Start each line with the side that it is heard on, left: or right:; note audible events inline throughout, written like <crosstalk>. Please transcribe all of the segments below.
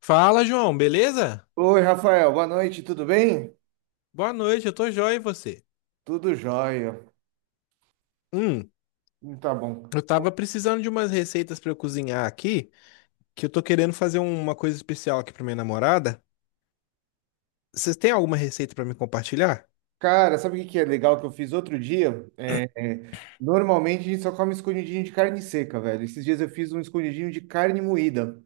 left: Fala, João, beleza?
right: Oi, Rafael, boa noite, tudo bem?
left: Boa noite, eu tô joia e você?
right: Tudo jóia.
left: Hum,
right: Tá bom.
left: eu tava precisando de umas receitas pra eu cozinhar aqui, que eu tô querendo fazer uma coisa especial aqui pra minha namorada. Vocês têm alguma receita pra me compartilhar?
right: Cara, sabe o que que é legal que eu fiz outro dia? É, normalmente a gente só come escondidinho de carne seca, velho. Esses dias eu fiz um escondidinho de carne moída.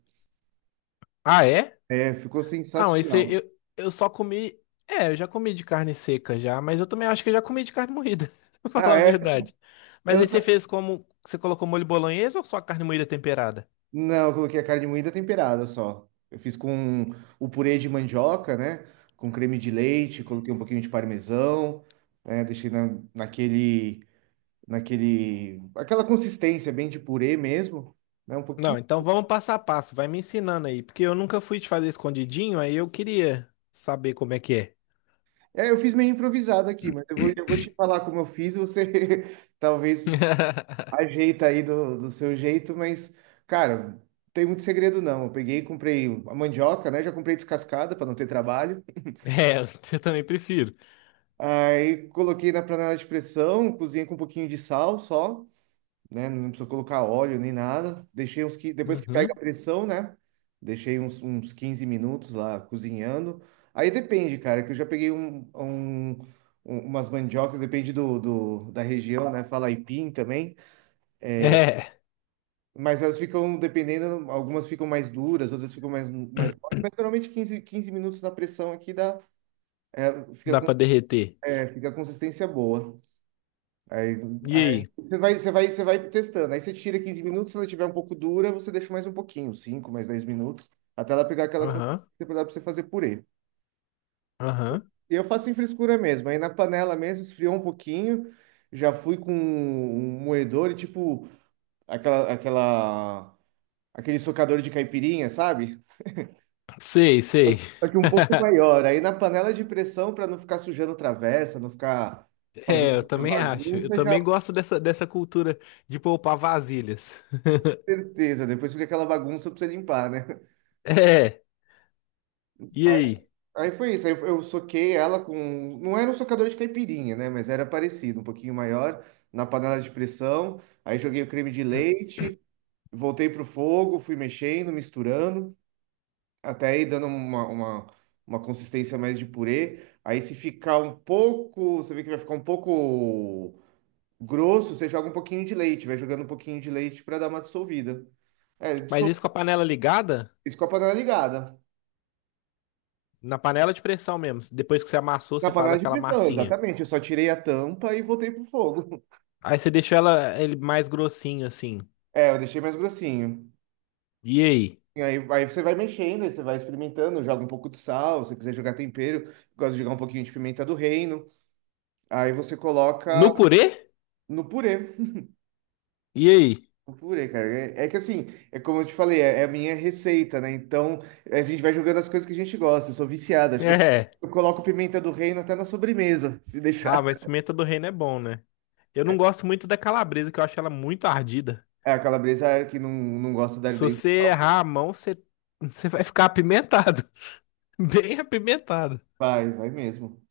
left: Ah, é?
right: É, ficou
left: Ah, mas isso
right: sensacional.
left: eu só comi. É, eu já comi de carne seca já, mas eu também acho que eu já comi de carne moída, <laughs> pra falar
right: Ah,
left: a
right: é?
left: verdade. Mas
right: Eu
left: aí você
right: não,
left: fez como? Você colocou molho bolonhesa ou só a carne moída temperada?
right: não, eu coloquei a carne moída temperada só. Eu fiz com o purê de mandioca, né? Com creme de leite, coloquei um pouquinho de parmesão, né? Deixei naquele. Aquela consistência bem de purê mesmo, né? Um
left: Não,
right: pouquinho.
left: então vamos passo a passo, vai me ensinando aí, porque eu nunca fui te fazer escondidinho, aí eu queria saber como é que é.
right: É, eu fiz meio improvisado aqui, mas eu vou te falar como eu fiz, você <laughs> talvez
left: <laughs>
right: ajeita aí do seu jeito, mas, cara, não tem muito segredo não. Eu peguei, e comprei a mandioca, né? Já comprei descascada para não ter trabalho.
left: É, eu também prefiro.
right: Aí coloquei na panela de pressão, cozinhei com um pouquinho de sal só, né? Não precisou colocar óleo nem nada. Deixei uns que depois que pega a
left: Uhum.
right: pressão, né? Deixei uns 15 minutos lá cozinhando. Aí depende, cara, que eu já peguei umas mandiocas, depende da região, né? Fala aipim também.
left: É,
right: Mas elas ficam, dependendo, algumas ficam mais duras, outras ficam mais mole, mas geralmente quinze minutos na pressão aqui dá, fica
left: dá
right: com,
left: pra derreter.
right: fica a consistência boa. Aí,
left: E
right: aí,
left: aí?
right: você vai testando. Aí você tira 15 minutos, se ela tiver um pouco dura, você deixa mais um pouquinho, 5 mais 10 minutos, até ela pegar aquela
left: Aham,
right: consistência para você fazer purê.
left: aham.
right: E eu faço em frescura mesmo. Aí na panela mesmo, esfriou um pouquinho, já fui com um moedor e tipo aquela, aquela, aquele socador de caipirinha, sabe?
left: Sei, sei.
right: Só que um
left: <laughs>
right: pouco maior. Aí na panela de pressão, para não ficar sujando travessa, não ficar
left: É,
right: fazendo
left: eu
right: muita
left: também acho. Eu
right: bagunça, já
left: também gosto dessa cultura de poupar vasilhas. <laughs>
right: certeza. Depois fica aquela bagunça para você limpar, né?
left: É, e aí?
right: Aí foi isso, aí eu soquei ela com. Não era um socador de caipirinha, né? Mas era parecido, um pouquinho maior, na panela de pressão. Aí joguei o creme de leite, voltei pro fogo, fui mexendo, misturando, até aí dando uma consistência mais de purê. Aí se ficar um pouco, você vê que vai ficar um pouco grosso, você joga um pouquinho de leite, vai jogando um pouquinho de leite para dar uma dissolvida. É,
left: Mas
right: dissol...
left: isso com a panela ligada?
right: isso com a panela ligada.
left: Na panela de pressão mesmo. Depois que você amassou,
right: Na
left: você faz
right: panela de
left: aquela
right: pressão,
left: massinha.
right: exatamente. Eu só tirei a tampa e voltei pro fogo.
left: Aí você deixa ela ele mais grossinho assim.
right: É, eu deixei mais grossinho.
left: E aí?
right: E aí, você vai mexendo, aí você vai experimentando, joga um pouco de sal, se você quiser jogar tempero, gosto de jogar um pouquinho de pimenta do reino. Aí você
left: No
right: coloca
left: purê?
right: no purê.
left: E aí?
right: No purê, cara. É, que assim, é como eu te falei, é a minha receita, né? Então a gente vai jogando as coisas que a gente gosta. Eu sou viciado, acho que eu,
left: É.
right: eu coloco pimenta do reino até na sobremesa, <laughs> se deixar.
left: Ah, mas pimenta do reino é bom, né? Eu não gosto muito da calabresa, que eu acho ela muito ardida.
right: É, a calabresa é que não gosta de dar
left: Se
right: dente.
left: você errar a mão, você vai ficar apimentado. <laughs> Bem apimentado.
right: Vai, vai mesmo.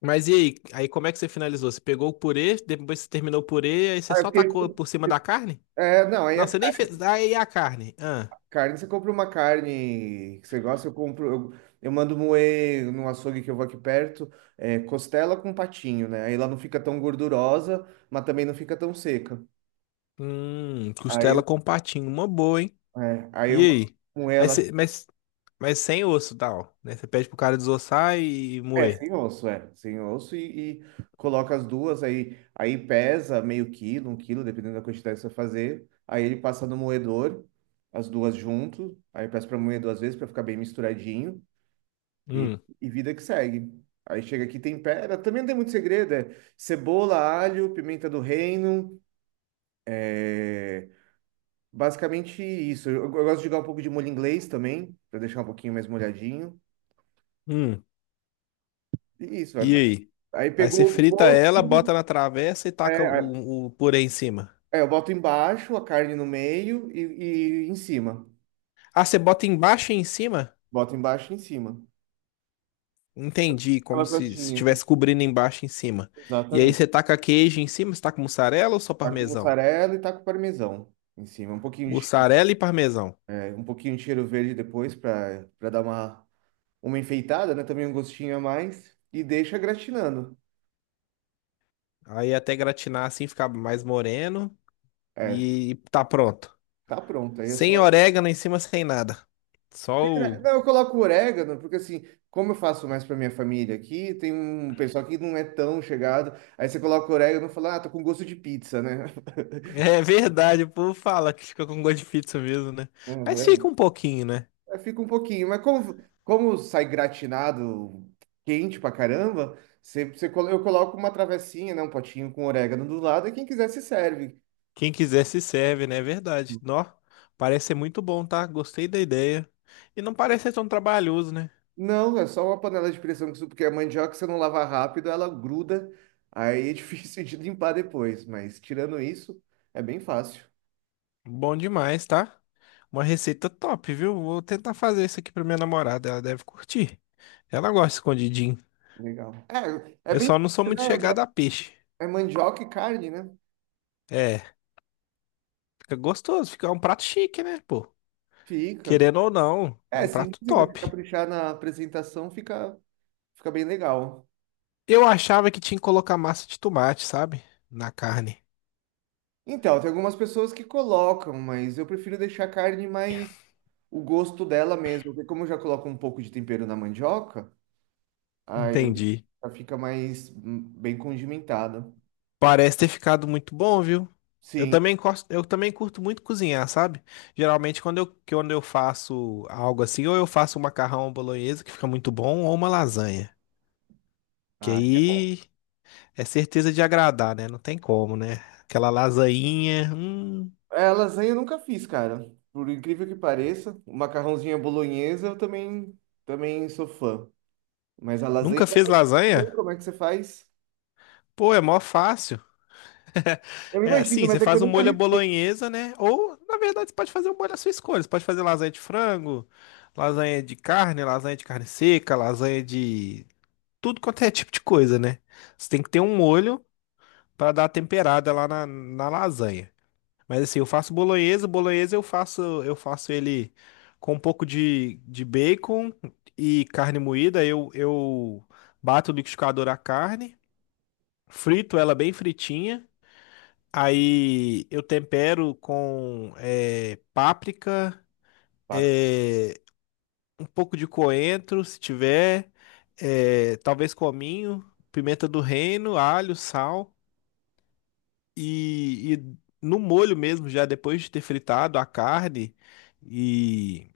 left: Mas e aí? Aí como é que você finalizou? Você pegou o purê, depois você terminou o purê, aí você
right: Ah, eu
left: só tacou
right: fiquei-
left: por cima da carne?
right: não. aí é
left: Não, você nem fez. Aí a carne. Ah.
right: Carne, você compra uma carne que você gosta, eu compro, eu mando moer no açougue que eu vou aqui perto, costela com patinho, né? Aí ela não fica tão gordurosa, mas também não fica tão seca. Aí,
left: Costela
right: eu-
left: com patinho. Uma boa, hein?
right: aí eu
left: E
right: mando
left: aí?
right: moer
left: Mas,
right: ela,
left: você- mas Mas sem osso, tal, né? Você pede pro cara desossar e
right: é,
left: moer.
right: sem osso, é, sem osso e coloca as duas, aí pesa meio quilo, um quilo, dependendo da quantidade que você fazer. Aí ele passa no moedor, as duas junto, aí eu peço para moer duas vezes para ficar bem misturadinho. E,
left: Hum,
right: e vida que segue. Aí chega aqui, tempera. Também não tem muito segredo, é cebola, alho, pimenta do reino. é Basicamente isso. Eu gosto de jogar um pouco de molho inglês também, para deixar um pouquinho mais molhadinho.
left: hum.
right: E isso.
left: E aí?
right: Aí
left: Aí você
right: pegou o
left: frita
right: ponto.
left: ela, bota na travessa e taca
right: É,
left: o purê em cima.
right: é, eu boto embaixo, a carne no meio e em cima.
left: Ah, você bota embaixo e em cima?
right: Boto embaixo e em cima.
left: Entendi, como
right: Aquela
left: se
right: crostinha.
left: estivesse cobrindo embaixo e em cima. E aí
right: Exatamente.
left: você taca queijo em cima, você taca mussarela ou só
right: Tá com
left: parmesão?
right: mussarela e tá com parmesão em cima. Um pouquinho de,
left: Mussarela e parmesão.
right: é, um pouquinho de cheiro verde depois para dar uma enfeitada, né? Também um gostinho a mais. E deixa gratinando.
left: Aí até gratinar assim, ficar mais moreno
right: É,
left: e tá pronto.
right: tá pronto. Aí é
left: Sem
right: só.
left: orégano em cima, sem nada. Só o.
right: Não, eu coloco orégano, porque assim, como eu faço mais pra minha família aqui, tem um pessoal que não é tão chegado. Aí você coloca orégano e fala, ah, tô com gosto de pizza, né? <laughs>
left: É verdade, o povo fala que fica com gosto de pizza mesmo, né? Mas
right: É,
left: fica um pouquinho, né?
right: é, fica um pouquinho, mas como sai gratinado, quente pra caramba, eu coloco uma travessinha, né? Um potinho com orégano do lado, e quem quiser se serve.
left: Quem quiser se serve, né? É verdade. Nó, parece ser muito bom, tá? Gostei da ideia. E não parece ser tão trabalhoso, né?
right: Não, é só uma panela de pressão porque a mandioca, se não lavar rápido, ela gruda, aí é <laughs> difícil de limpar depois, mas tirando isso, é bem fácil.
left: Bom demais, tá? Uma receita top, viu? Vou tentar fazer isso aqui pra minha namorada, ela deve curtir. Ela gosta de escondidinho.
right: Legal. É,
left: Eu
right: bem,
left: só não sou muito
right: simples,
left: chegado
right: né?
left: a peixe.
right: É mandioca e carne, né?
left: É, fica gostoso, fica um prato chique, né, pô?
right: Fica.
left: Querendo ou não, é
right: É,
left: um
right: sim,
left: prato
right: mas se
left: top.
right: caprichar na apresentação fica bem legal.
left: Eu achava que tinha que colocar massa de tomate, sabe? Na carne.
right: Então, tem algumas pessoas que colocam, mas eu prefiro deixar a carne mais o gosto dela mesmo, porque como eu já coloco um pouco de tempero na mandioca, aí ela
left: Entendi.
right: já fica mais bem condimentada.
left: Parece ter ficado muito bom, viu? Eu
right: Sim.
left: também gosto, eu também curto muito cozinhar, sabe? Geralmente quando eu faço algo assim, ou eu faço um macarrão bolonhesa que fica muito bom, ou uma lasanha. Que
right: Ah, é.
left: aí é certeza de agradar, né? Não tem como, né? Aquela lasainha.
right: É, lasanha eu nunca fiz, cara. Por incrível que pareça, o macarrãozinho à bolonhesa eu também sou fã. Mas a lasanha,
left: Nunca fez lasanha?
right: como é que você faz?
left: Pô, é mó fácil. <laughs>
right: Eu
left: É,
right: imagino,
left: sim,
right: mas
left: você
right: é que eu
left: faz um
right: nunca
left: molho à
right: arrisco.
left: bolonhesa, né? Ou, na verdade, você pode fazer um molho à sua escolha. Você pode fazer lasanha de frango, lasanha de carne seca, lasanha de tudo quanto é tipo de coisa, né? Você tem que ter um molho para dar a temperada lá na, na lasanha. Mas assim, eu faço bolonhesa, bolonhesa eu faço, ele com um pouco de bacon e carne moída. Eu bato no liquidificador a carne, frito ela bem fritinha. Aí eu tempero com páprica,
right: Pato.
left: eh, um pouco de coentro, se tiver, talvez cominho, pimenta do reino, alho, sal e no molho mesmo, já depois de ter fritado a carne e,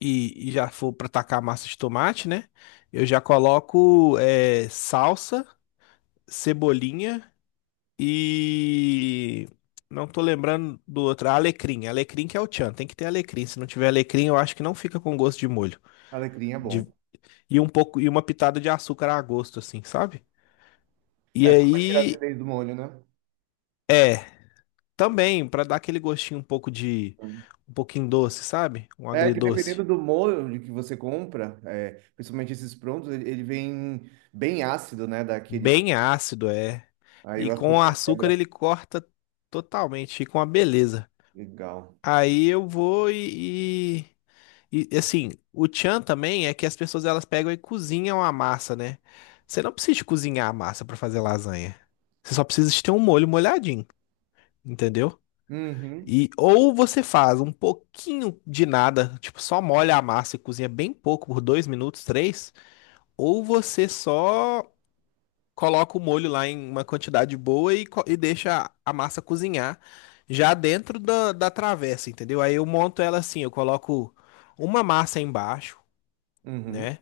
left: e já for para tacar a massa de tomate, né? Eu já coloco salsa, cebolinha. E não tô lembrando do outro. Ah, alecrim. Alecrim que é o tchan. Tem que ter alecrim. Se não tiver alecrim, eu acho que não fica com gosto de molho.
right: Alecrim é bom.
left: De- E um pouco e uma pitada de açúcar a gosto, assim, sabe? E
right: É, só pra tirar a
left: aí
right: acidez do molho, né?
left: é também pra dar aquele gostinho um pouco de um pouquinho doce, sabe? Um
right: É que
left: agridoce.
right: dependendo do molho que você compra, principalmente esses prontos, ele vem bem ácido, né? Daquele.
left: Bem ácido é.
right: Aí o
left: E com o
right: açúcar
left: açúcar
right: quebra.
left: ele corta totalmente, fica uma beleza.
right: Legal.
left: Aí eu vou e. E assim, o tchan também é que as pessoas elas pegam e cozinham a massa, né? Você não precisa de cozinhar a massa pra fazer lasanha. Você só precisa de ter um molho molhadinho, entendeu?
right: Uhum,
left: E ou você faz um pouquinho de nada, tipo só molha a massa e cozinha bem pouco, por dois minutos, três, ou você só coloca o molho lá em uma quantidade boa e deixa a massa cozinhar já dentro da travessa, entendeu? Aí eu monto ela assim, eu coloco uma massa embaixo,
right: uhum,
left: né?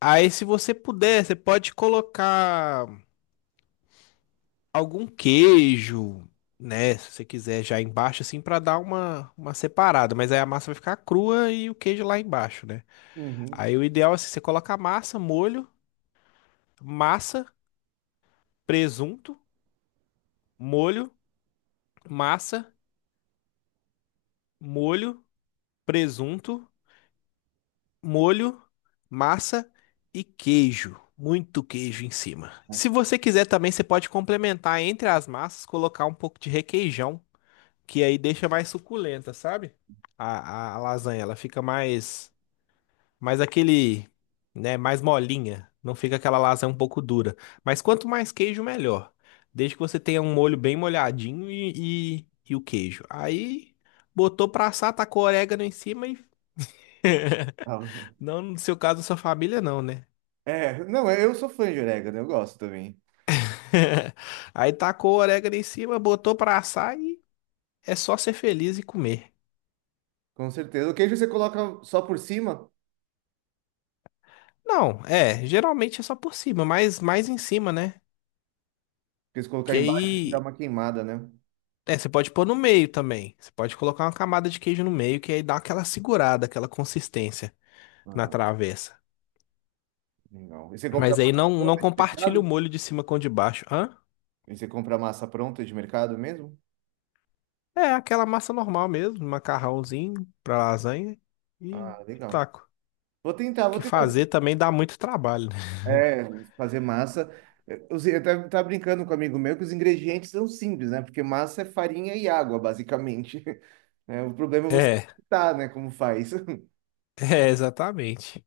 left: Aí, se você puder, você pode colocar algum queijo, né? Se você quiser já embaixo, assim, pra dar uma separada. Mas aí a massa vai ficar crua e o queijo lá embaixo, né?
right: uhum.
left: Aí o ideal é assim, você coloca a massa, molho, massa, presunto, molho, massa, molho, presunto, molho, massa e queijo. Muito queijo em cima. Se você quiser também, você pode complementar entre as massas, colocar um pouco de requeijão que aí deixa mais suculenta, sabe? A lasanha, ela fica mais, aquele, né, mais molinha. Não fica aquela lasanha um pouco dura. Mas quanto mais queijo, melhor. Desde que você tenha um molho bem molhadinho e o queijo. Aí, botou pra assar, tacou orégano em cima e...
right: Ah,
left: <laughs> Não no seu caso, da sua família, não, né?
right: é. Não, eu sou fã de orégano, eu gosto também.
left: <laughs> Aí tacou o orégano em cima, botou pra assar e é só ser feliz e comer.
right: Com certeza. O queijo você coloca só por cima,
left: Não, é, geralmente é só por cima, mas mais em cima, né?
right: porque se colocar
left: Que
right: embaixo, dá
left: aí.
right: uma queimada, né?
left: É, você pode pôr no meio também. Você pode colocar uma camada de queijo no meio, que aí dá aquela segurada, aquela consistência na
right: Ah,
left: travessa.
right: legal. E você compra
left: Mas aí
right: massa
left: não, não
right: pronta de
left: compartilha o
right: mercado?
left: molho de cima com o de baixo. Hã?
right: E você compra massa pronta de mercado mesmo?
left: É aquela massa normal mesmo, macarrãozinho pra lasanha
right: Ah,
left: e
right: legal.
left: taco.
right: Vou tentar, vou
left: Porque
right: tentar.
left: fazer também dá muito trabalho, né?
right: É, fazer massa. Eu tava brincando com um amigo meu que os ingredientes são simples, né? Porque massa é farinha e água, basicamente. <laughs> Né? O problema é
left: <laughs>
right: você
left: É,
right: tá, né? Como faz. <laughs>
left: é, exatamente.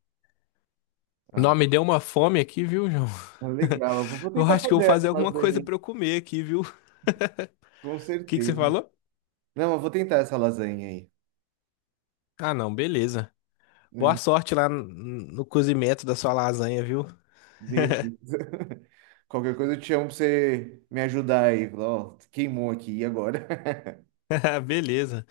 right: Ah,
left: Não, me deu uma fome aqui, viu, João? <laughs>
right: legal. Eu vou
left: Eu
right: tentar
left: acho que eu vou
right: fazer essa
left: fazer alguma coisa
right: lasanha,
left: pra eu comer aqui, viu? O
right: com
left: que que você
right: certeza.
left: falou?
right: Não, eu vou tentar essa lasanha aí.
left: Ah, não, beleza. Boa
right: Hum,
left: sorte lá no cozimento da sua lasanha, viu?
right: Beleza. <laughs> Qualquer coisa eu te chamo pra você me ajudar aí. Falar, ó, queimou aqui, e agora? <laughs>
left: <laughs> Beleza.